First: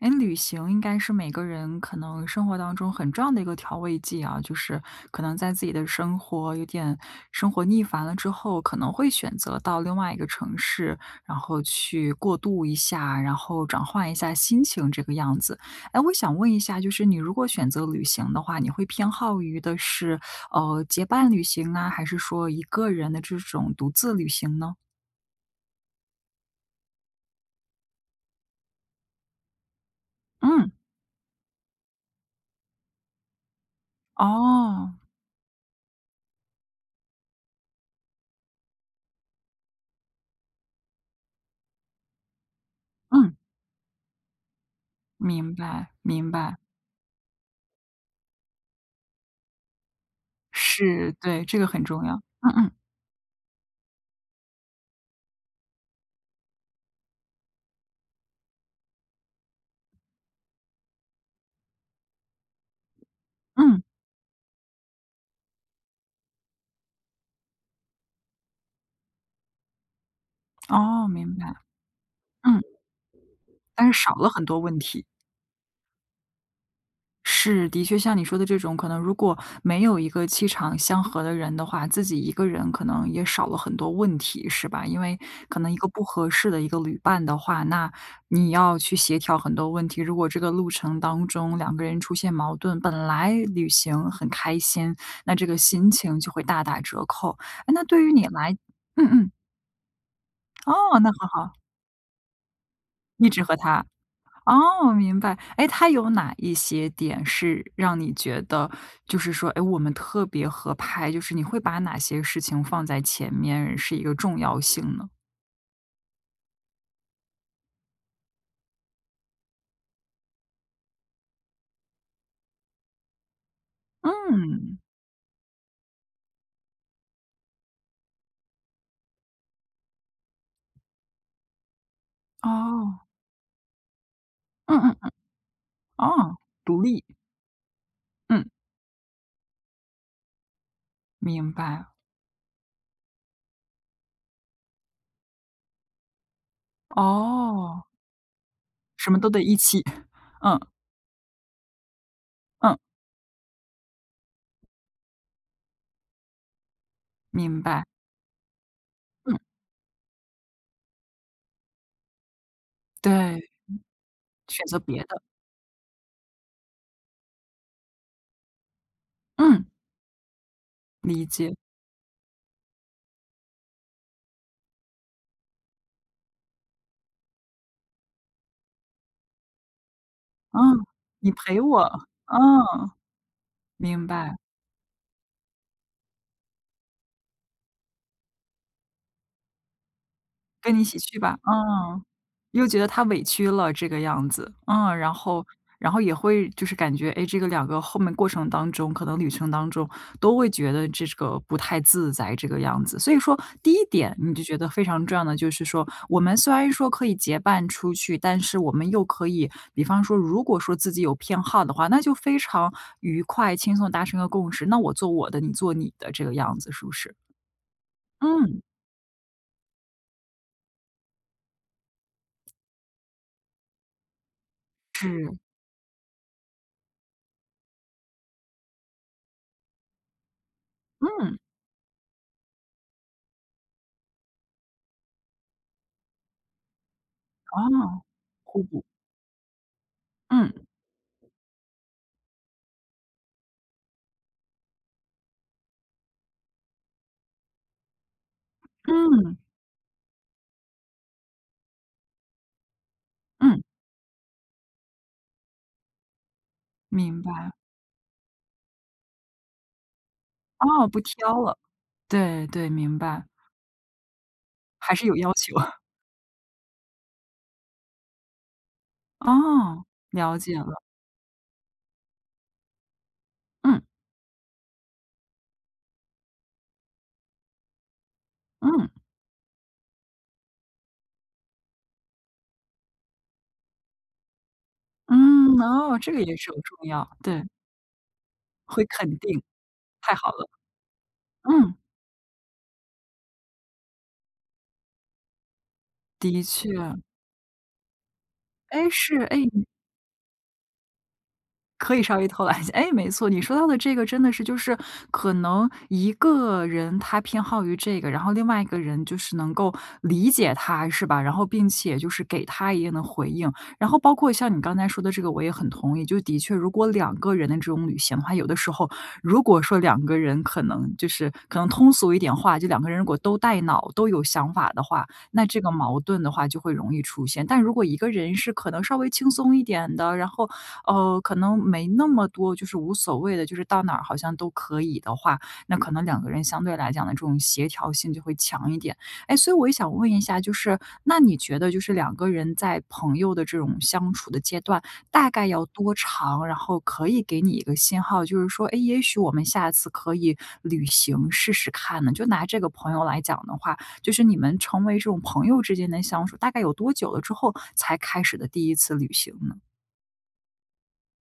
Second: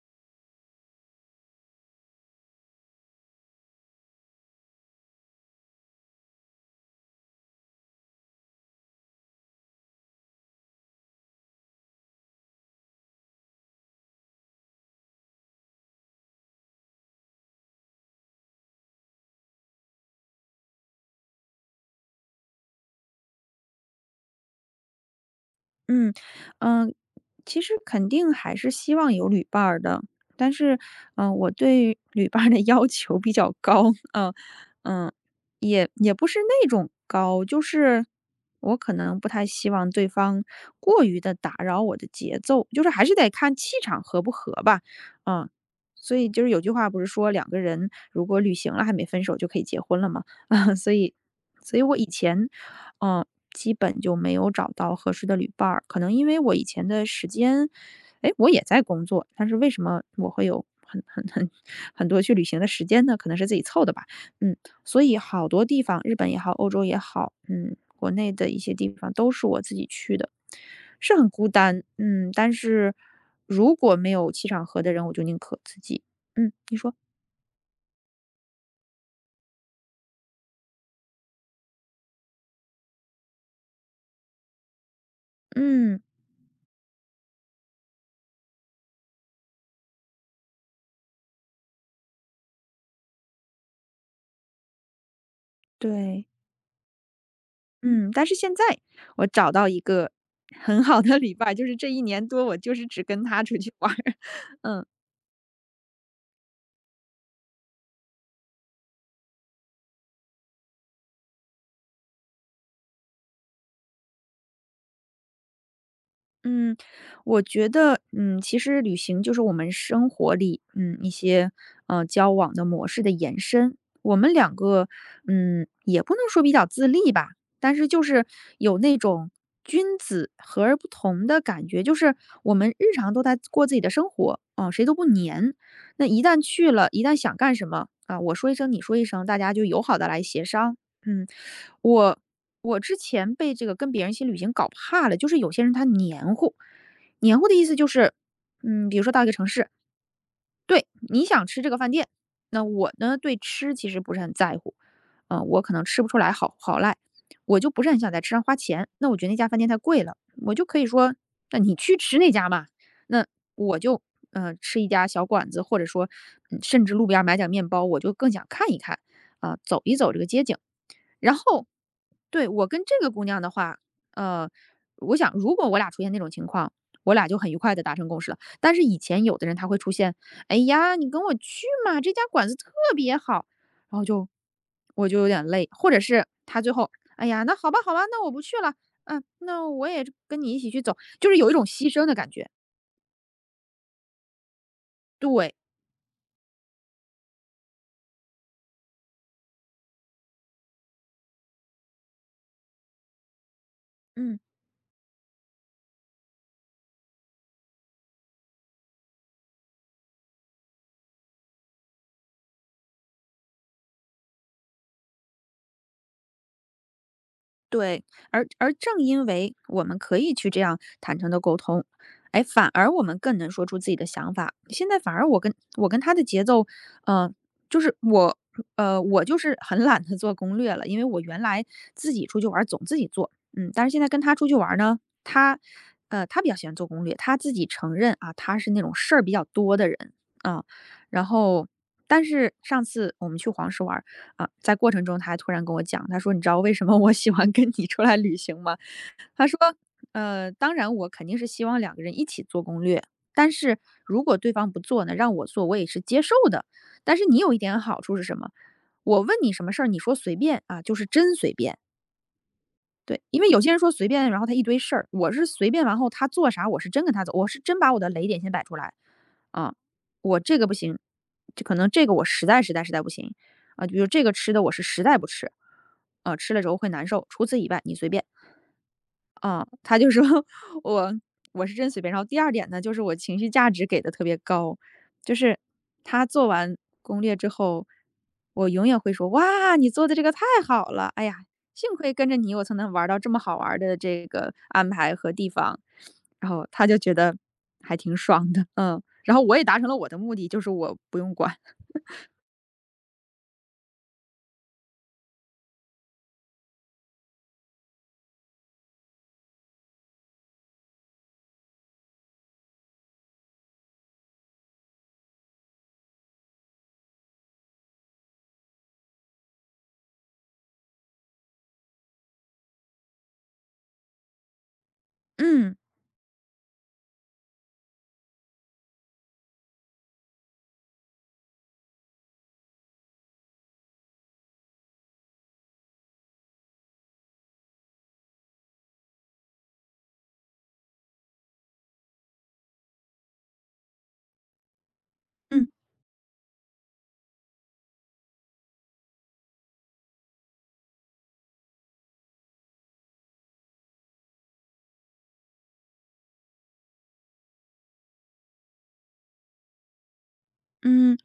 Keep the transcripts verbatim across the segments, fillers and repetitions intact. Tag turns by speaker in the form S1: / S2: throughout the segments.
S1: 哎，旅行应该是每个人可能生活当中很重要的一个调味剂啊，就是可能在自己的生活有点生活腻烦了之后，可能会选择到另外一个城市，然后去过渡一下，然后转换一下心情这个样子。哎，我想问一下，就是你如果选择旅行的话，你会偏好于的是呃结伴旅行啊，还是说一个人的这种独自旅行呢？
S2: 嗯，嗯，呃其实肯定还是希望有旅伴儿的，但
S1: 嗯，
S2: 是，嗯、呃我对旅伴儿的要求比较高，嗯、
S1: 哦，
S2: 嗯、也也不是那种高，就是我可能不太希望对方过于的打扰我的节奏，就是还是得
S1: 嗯，
S2: 看气场合不合吧，嗯、
S1: 明白
S2: 所以
S1: 明
S2: 就是
S1: 白。
S2: 有句话不是说两个人如果旅行了还没分手就可以结婚了吗？啊，所
S1: 是，
S2: 以，
S1: 对，这个
S2: 所以
S1: 很
S2: 我以
S1: 重要。
S2: 前
S1: 嗯嗯，
S2: 嗯，基本就没有找到合适的旅伴儿。可能因为我以前的时间，哎，我也在工作，但是为什么我会有很很很很多去旅行的时间呢？可能是自己
S1: 嗯，
S2: 凑的吧。嗯，所以好多地方，日本也好，欧洲也好，嗯，国内的一些地方都是我自己去的，
S1: 哦，
S2: 是很
S1: 明白，
S2: 孤单。嗯，但
S1: 嗯，
S2: 是如
S1: 但
S2: 果
S1: 是
S2: 没
S1: 少了
S2: 有
S1: 很
S2: 气
S1: 多
S2: 场
S1: 问
S2: 合的
S1: 题。
S2: 人，我就宁可自己。嗯，你说，
S1: 是，的确像你说的这种，可能如果没有一个气场相合的人的话，自己一个人可能也少了很多问题，是吧？因为可能一个
S2: 嗯，
S1: 不合适的一个旅伴的话，那你要去协调很多问题。如果这个路程当中两个人出现矛盾，本来旅行很开心，那这个心情
S2: 对。
S1: 就会大打折扣。哎，那对
S2: 嗯，
S1: 于
S2: 但
S1: 你
S2: 是
S1: 来
S2: 现在
S1: 嗯
S2: 我
S1: 嗯，
S2: 找到一个很
S1: 哦，
S2: 好
S1: 那
S2: 的
S1: 很
S2: 礼拜，
S1: 好。
S2: 就是这一年多我就是只跟
S1: 一
S2: 他
S1: 直和
S2: 出去
S1: 他，
S2: 玩儿，嗯。
S1: 哦，明白。哎，他有哪一些点是让你觉得就是说，哎，我们特别合拍，就是你会把哪些事情放在前面，是一个重要性呢？
S2: 嗯，我觉得，嗯，其实旅行就是我们生活里，嗯，一些呃交往的模式的延伸。我们两
S1: 嗯，
S2: 个，嗯，也不能说比较自立吧，但是就是有那种君子和而不同的感觉，就是我们日
S1: 哦，
S2: 常都在过自己的生活，哦、
S1: 嗯
S2: 谁都
S1: 嗯
S2: 不
S1: 嗯，
S2: 粘。那一
S1: 哦，
S2: 旦去
S1: 独
S2: 了，一
S1: 立，
S2: 旦想干什么啊、我
S1: 嗯，
S2: 说一声，你说一声，大家就友好的来协商。嗯，
S1: 明白。
S2: 我我之前被这个跟别人一起旅行搞怕了，就是有些人他黏糊，黏糊的意思
S1: 哦，
S2: 就是，嗯，比如
S1: 什
S2: 说
S1: 么
S2: 到一
S1: 都
S2: 个
S1: 得
S2: 城
S1: 一
S2: 市，
S1: 起，嗯，
S2: 对，你想吃这个饭店，那
S1: 嗯，
S2: 我呢对吃其实不是很在乎，嗯、我可能吃不出来好好赖，我
S1: 明
S2: 就不
S1: 白，
S2: 是很想在吃上花钱，那我觉得那
S1: 嗯，
S2: 家饭店太贵了，我就可以说，那你去吃那家嘛，
S1: 对，
S2: 那我就呃
S1: 选择
S2: 吃一
S1: 别
S2: 家
S1: 的，
S2: 小馆子，或者说，嗯甚至路边儿买点面包，我就更想看一看。啊、
S1: 嗯，
S2: 走一走这个街景，
S1: 理
S2: 然
S1: 解，
S2: 后，对，我跟这个姑娘的话，呃，我想如果我俩出现那种情况，我俩就很愉快的达成共识了。但是以前有的人他会出现，哎
S1: 嗯，
S2: 呀，你跟
S1: 你
S2: 我
S1: 陪
S2: 去
S1: 我，
S2: 嘛，这家馆子特
S1: 嗯，
S2: 别好，然后
S1: 明
S2: 就
S1: 白。
S2: 我就有点累，或者是他最后，哎呀，那好吧好吧，那我不去了，嗯，那我也跟你一起
S1: 跟
S2: 去
S1: 你一
S2: 走，
S1: 起去
S2: 就是
S1: 吧，
S2: 有一种牺
S1: 嗯，
S2: 牲的感觉，
S1: 又觉得他委屈了这个样子，嗯，然后
S2: 对。
S1: 然后也会就是感觉，哎，这个两个后面过程当中，可能旅程当中都会觉得这个不太自在这个样子。所以说第一点你
S2: 嗯。
S1: 就觉得非常重要的就是说，我们虽然说可以结伴出去，但是我们又可以比方说如果说自己有偏好的话，那就非常愉快轻松地达成一个共识，那我做我的，你做你的这个样子，是不是？
S2: 对，而
S1: 嗯，
S2: 而正因为我们可以去这样坦诚的沟通，哎，反而我们更能说出自己的想法。现在
S1: 是，
S2: 反而我跟我跟他的节奏，嗯，就是我，呃，我就是很懒得做攻略了，因为我
S1: 嗯，
S2: 原来自己出去玩儿总自己做，嗯，但是现在跟他出去玩儿呢，他，呃，他比较喜欢做攻略，他自己承
S1: 哦，
S2: 认啊，他
S1: 互
S2: 是那
S1: 补。
S2: 种事儿比较多的人
S1: 嗯，
S2: 啊，然后。但是上次我们去黄石玩儿啊，在过程中他还突然跟我讲，他说：“你知道为什么我喜欢跟你出来旅行吗？”
S1: 嗯，
S2: 他说：“呃，当然我肯定是希望两个人一起做攻略，但
S1: 嗯，
S2: 是如果对方不做呢，让我做我也是接受的。但
S1: 明
S2: 是你
S1: 白。
S2: 有一点好处是什么？我问你什么事儿，你说随便啊，
S1: 哦，
S2: 就
S1: 不
S2: 是真
S1: 挑
S2: 随
S1: 了。
S2: 便。
S1: 对，对，明
S2: 对，
S1: 白，
S2: 因为有些人说随便，然后他一堆事
S1: 还
S2: 儿，
S1: 是有
S2: 我
S1: 要
S2: 是
S1: 求。
S2: 随便，然后他做啥，我是真跟他走，我是真把我的雷点先摆出来，啊，
S1: 哦，了
S2: 我这
S1: 解
S2: 个不
S1: 了。
S2: 行，就可能这个我实在实在实在不行，
S1: 嗯，
S2: 啊，比如这个吃的我是实在不吃，啊，吃了之后会难受，除此以外你随便。
S1: 嗯，
S2: 啊，他就说 我我是真随便。然后第二点呢，就是我情绪价值给的特别高，就是
S1: 嗯，哦，这个
S2: 他
S1: 也
S2: 做
S1: 是很
S2: 完
S1: 重要，
S2: 攻略
S1: 对，
S2: 之后，我
S1: 会
S2: 永远会
S1: 肯
S2: 说：
S1: 定，
S2: “哇，你做的
S1: 太
S2: 这
S1: 好
S2: 个太
S1: 了。
S2: 好了！哎呀，
S1: 嗯，
S2: 幸亏跟着你，我才能玩到这么好玩的这个安排和地方。”
S1: 的
S2: 然后
S1: 确。
S2: 他就觉得还挺爽的，
S1: 诶，
S2: 嗯。
S1: 是
S2: 然
S1: 哎，
S2: 后
S1: 诶
S2: 我也达成了我的目的，就是我不用管，
S1: 可以稍微偷懒一下，哎，没错，你说到的这个真的是就是可能一个人他偏好于这个，然后另外一个人就是能够理解他，是吧？然后并且就是给他一定的回应，然后包括像你刚才说的这个，我也很同意。就的确，如果两个人的这种旅行的话，有的时候如果说两个人可能就是可能通俗一点话，就两个人如果都带脑都有想法的话，那这个
S2: 嗯。
S1: 矛盾的话就会容易出现。但如果一个人是可能稍微轻松一点的，然后呃，可能没那么多就是无所谓的，就是到哪儿好像都可以的话，那可能两个人相对来讲的这种协调性就会强一点。哎，所以我也想问一下，就是那你觉得就是两个人在朋友的这种相处的阶段，大概要
S2: 嗯。
S1: 多长？然后可以给你一个信号，就是说，哎，也许我们下次可以旅行试试看呢。就拿这个朋友来讲的话，就是你们成为这种朋友之间的相处，大概有多久了之后才开始的第一次旅行呢？
S2: 嗯，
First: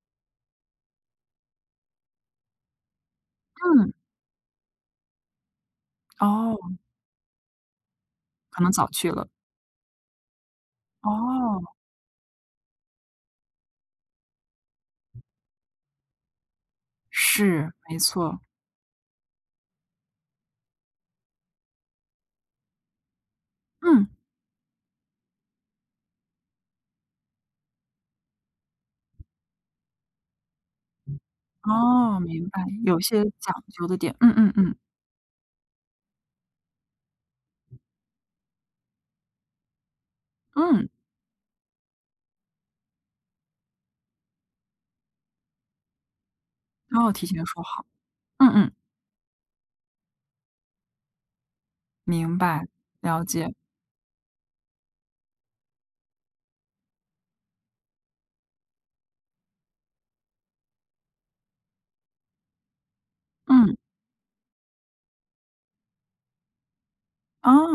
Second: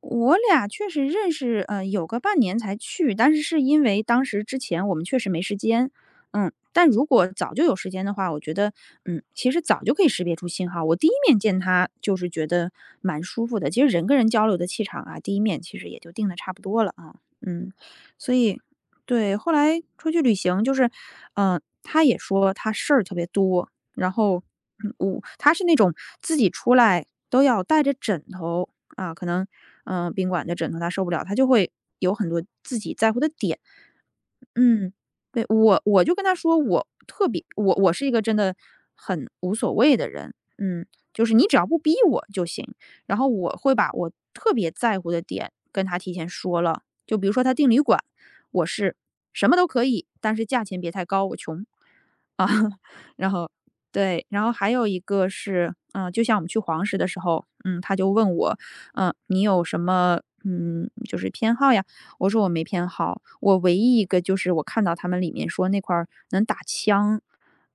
S2: 我俩确实认识，呃，有个半年才去，但是是因
S1: 嗯，
S2: 为当时之前我们确实没时间，嗯，
S1: 哦。
S2: 但如果早就有时间的话，我觉
S1: 可
S2: 得，
S1: 能早去
S2: 嗯，
S1: 了。
S2: 其实早就可以识别出信号。我第一面见
S1: 哦。
S2: 他就是觉得蛮舒服的，其实人跟人交流的气场啊，第一面其实也就定的差不多了啊，
S1: 是，
S2: 嗯，
S1: 没
S2: 所
S1: 错。
S2: 以对，后来出去旅行就是，嗯、他也说他事儿特别多，
S1: 嗯，
S2: 然后，嗯，我他是那种自己出来都要带着枕头啊，可能，嗯、呃宾馆的枕头他受不了，他就会有
S1: 哦，
S2: 很多
S1: 明白，
S2: 自己
S1: 有
S2: 在乎
S1: 些
S2: 的点。
S1: 讲究的点，嗯嗯嗯，
S2: 嗯，对，我我就跟他说，我特别，我我是一个真的很无所谓的人，嗯，
S1: 嗯，
S2: 就是你只要不逼我就行。然后我会把我特别在乎的点跟他提前说了，
S1: 都要
S2: 就
S1: 提
S2: 比如说
S1: 前
S2: 他
S1: 说
S2: 订旅
S1: 好。
S2: 馆，
S1: 嗯
S2: 我
S1: 嗯，
S2: 是什么都可以，但是价钱别太高，我穷
S1: 明
S2: 啊。
S1: 白，了
S2: 然后
S1: 解。
S2: 对，然后还有一个是，嗯、就像我们去黄石的时候，嗯，他就问我，嗯、你有什么嗯就是偏好呀？我说我没偏好，我唯
S1: 嗯，
S2: 一一个就是我看到他们里面说那块儿能打枪，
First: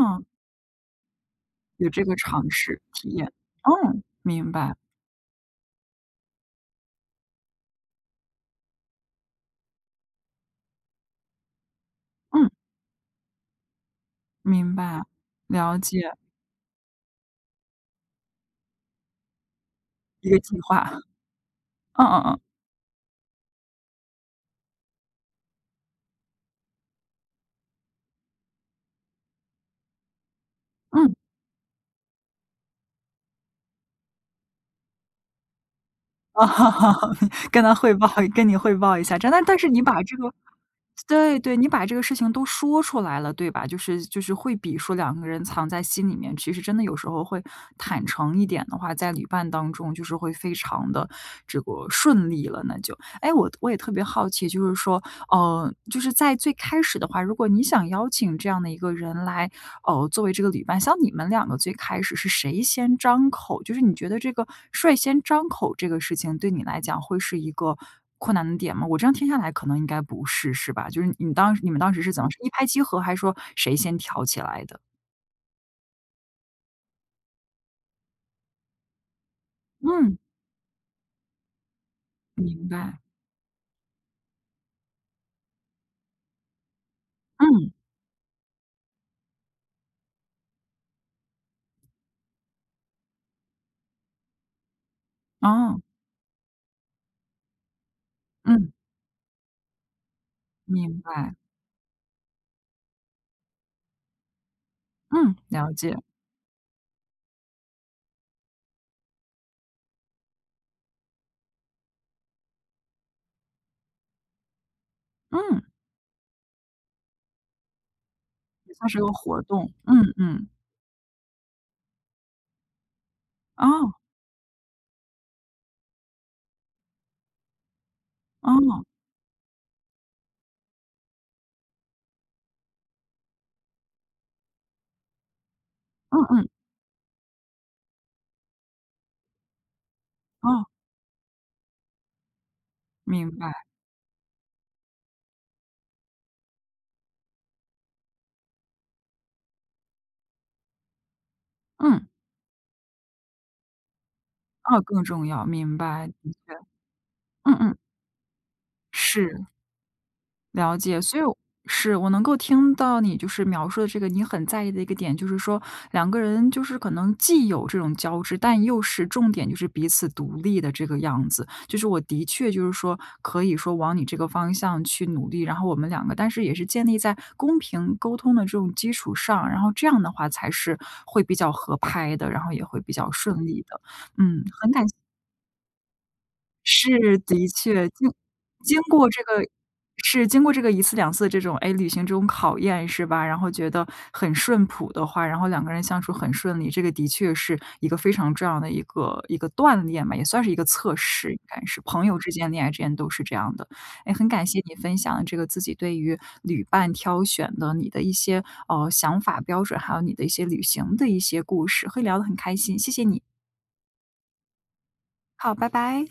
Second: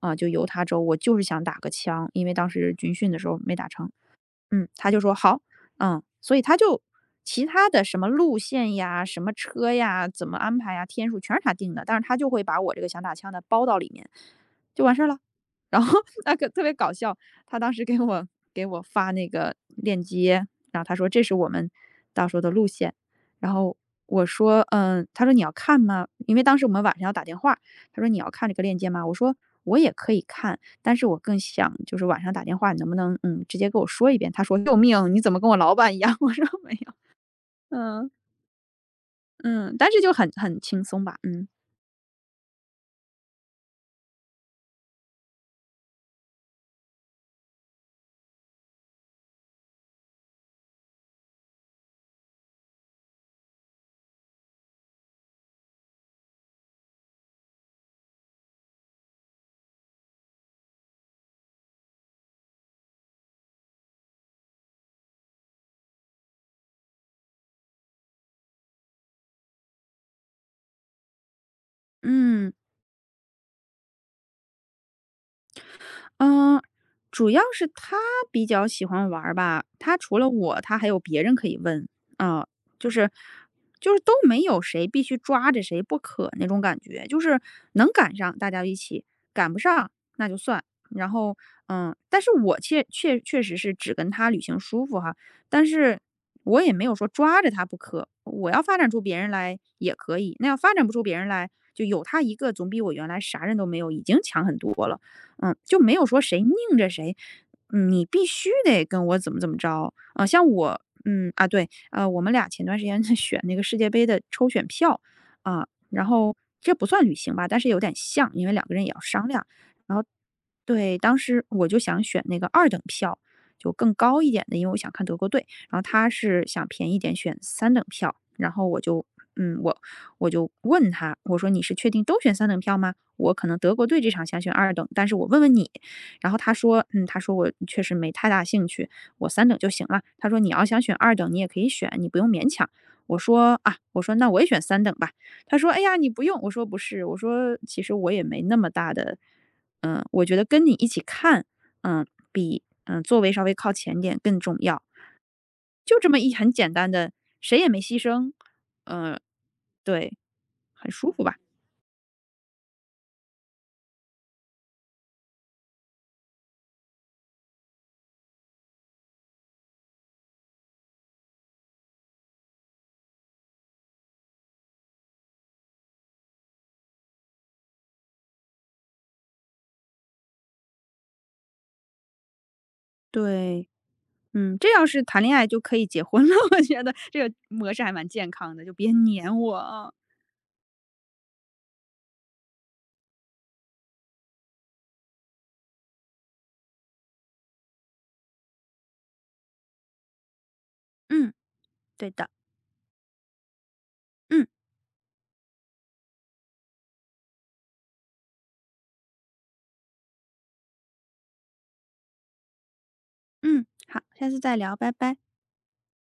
S2: 啊，就犹他州，我就是想打个
S1: 有这
S2: 枪，
S1: 个
S2: 因为当
S1: 尝
S2: 时
S1: 试
S2: 军
S1: 体
S2: 训的时
S1: 验。
S2: 候没打成。
S1: 嗯，明
S2: 嗯，
S1: 白，
S2: 他就说好，嗯，所以他就其他的什么路线呀、什么车呀、怎么安排呀、天数全是他定的，但是他就会
S1: 嗯，
S2: 把我这个想打枪的包到里面，
S1: 明
S2: 就完
S1: 白，
S2: 事儿了。
S1: 了
S2: 然后
S1: 解，
S2: 那个特别搞笑，他当时给我给我发那个链
S1: 一个
S2: 接，
S1: 计
S2: 然后他
S1: 划。
S2: 说这是我们
S1: 嗯嗯
S2: 到时
S1: 嗯，
S2: 候的路线，然后我说嗯，他说你要看吗？因为当时我们晚上要打电话，他说你要看这个链接吗？我说我也可以看，但是
S1: 嗯。
S2: 我更想就是晚上打电话，你能不能嗯直接跟我说一遍？他说：“救命，你怎么跟我老板一样？” 我说：
S1: 哦，
S2: “没有。”
S1: 跟他汇报
S2: 嗯
S1: 跟你汇报一下，真的但但是
S2: 嗯，
S1: 你
S2: 但是
S1: 把
S2: 就
S1: 这
S2: 很
S1: 个
S2: 很轻松吧，
S1: 对
S2: 嗯。
S1: 对，你把这个事情都说出来了，对吧？就是就是会比说两个人藏在心里面，其实真的有时候会坦诚一点的话，在旅伴当中就是会非常的这个顺利了那就。哎，我我也特别好奇，就是说呃，就是在最开始的话，如果你想邀请这样的一个人来，呃，作为这个旅伴，像你们两个最开始是谁先张口？就是你觉得这个率先张口这个事情对你来讲会是一个困难的点吗？我这样听下来可能应该不是，是吧？就是你当你们当时是怎么，是一
S2: 嗯，
S1: 拍即合，还是说谁先挑起来的？
S2: 嗯，主要是他比较喜欢玩儿吧，他
S1: 嗯，
S2: 除了我，他还有别人可以问啊，
S1: 明
S2: 就
S1: 白。
S2: 是就是都没有谁必须抓着谁不可那种感觉，就是
S1: 嗯，
S2: 能赶上大家一起，赶不上那就算。然后嗯，但是我确确确实是只跟他旅行舒服哈，但
S1: 哦，
S2: 是我也没有说抓着他不可，我要
S1: 嗯，
S2: 发展出别人来也可以，那要发展不
S1: 明
S2: 出别人
S1: 白。
S2: 来，就有他一个总比我原来啥人都没有已经强很多了。
S1: 嗯，
S2: 嗯，
S1: 了
S2: 就没
S1: 解。
S2: 有说谁拧着谁，嗯你必须得跟我怎么怎么着啊。像我，嗯啊对，呃，我们俩前段时间 在选那个世界杯的抽选票
S1: 嗯，
S2: 啊，然后这不算旅行吧，但是有点像，因为两个
S1: 也
S2: 人
S1: 算
S2: 也要
S1: 是个
S2: 商
S1: 活
S2: 量。
S1: 动。
S2: 然后
S1: 嗯嗯，
S2: 对，当时我就想选那个二等票，就更
S1: 哦，
S2: 高一点的，因为我想看德国队。然后他是想便宜一点选三等票，然后我
S1: 哦，
S2: 就，嗯，我我就问他，我说你是确定都选三等票吗？我可能德国队这场想选二等，但是我问问你。
S1: 嗯
S2: 然后
S1: 嗯，
S2: 他说，嗯，他说我确实没太大兴趣，我三等就行了。他说你要想
S1: 哦。
S2: 选二等，你也可以选，你不用勉强。我
S1: 明白，
S2: 说啊，我说那我也选三等吧。他说：“哎呀，你不用。”我说：“不是，我说其实我也没那么大的嗯，我觉得跟你一起看，嗯，
S1: 嗯，
S2: 比嗯座位稍微靠前点更重
S1: 啊，
S2: 要。
S1: 更重要，明
S2: 就这
S1: 白，
S2: 么一很简单的，
S1: 嗯
S2: 谁也
S1: 嗯，
S2: 没牺牲，嗯、
S1: 是，
S2: 对，
S1: 了
S2: 很
S1: 解，
S2: 舒
S1: 所以
S2: 服吧？
S1: 我是我能够听到你就是描述的这个你很在意的一个点，就是说两个人就是可能既有这种交织，但又是重点就是彼此独立的这个样子。就是我的确就是说可以说往你这个方向去努力，然后我们两个，但是也是建立在公平沟通的这种基础上，然后这样的话才是会比较合拍的，然后也会比较顺利
S2: 对，
S1: 的。嗯，
S2: 嗯，
S1: 很
S2: 这
S1: 感
S2: 要是谈恋爱就可以结婚了，我觉得
S1: 是，
S2: 这个
S1: 的
S2: 模式
S1: 确，
S2: 还蛮
S1: 经
S2: 健康的，就
S1: 经
S2: 别
S1: 过这
S2: 黏
S1: 个
S2: 我啊
S1: 是经过这个一次两次这种，哎，旅行这种考验是吧？然后觉得很顺谱的话，然后两个人相处很顺利，这个的确是一个非常重要的一个一个锻炼吧，也算是一个测
S2: 嗯，
S1: 试，应该是朋
S2: 对
S1: 友
S2: 的，
S1: 之间、恋爱之间都是这样的。哎，很
S2: 嗯
S1: 感谢你分享这个自己对于旅伴挑选的你的一些，呃，想法标准，还有你的一些旅行的一些故事，会聊得很开心，谢谢你。
S2: 嗯，好，下次再聊，拜拜。
S1: 好，拜拜。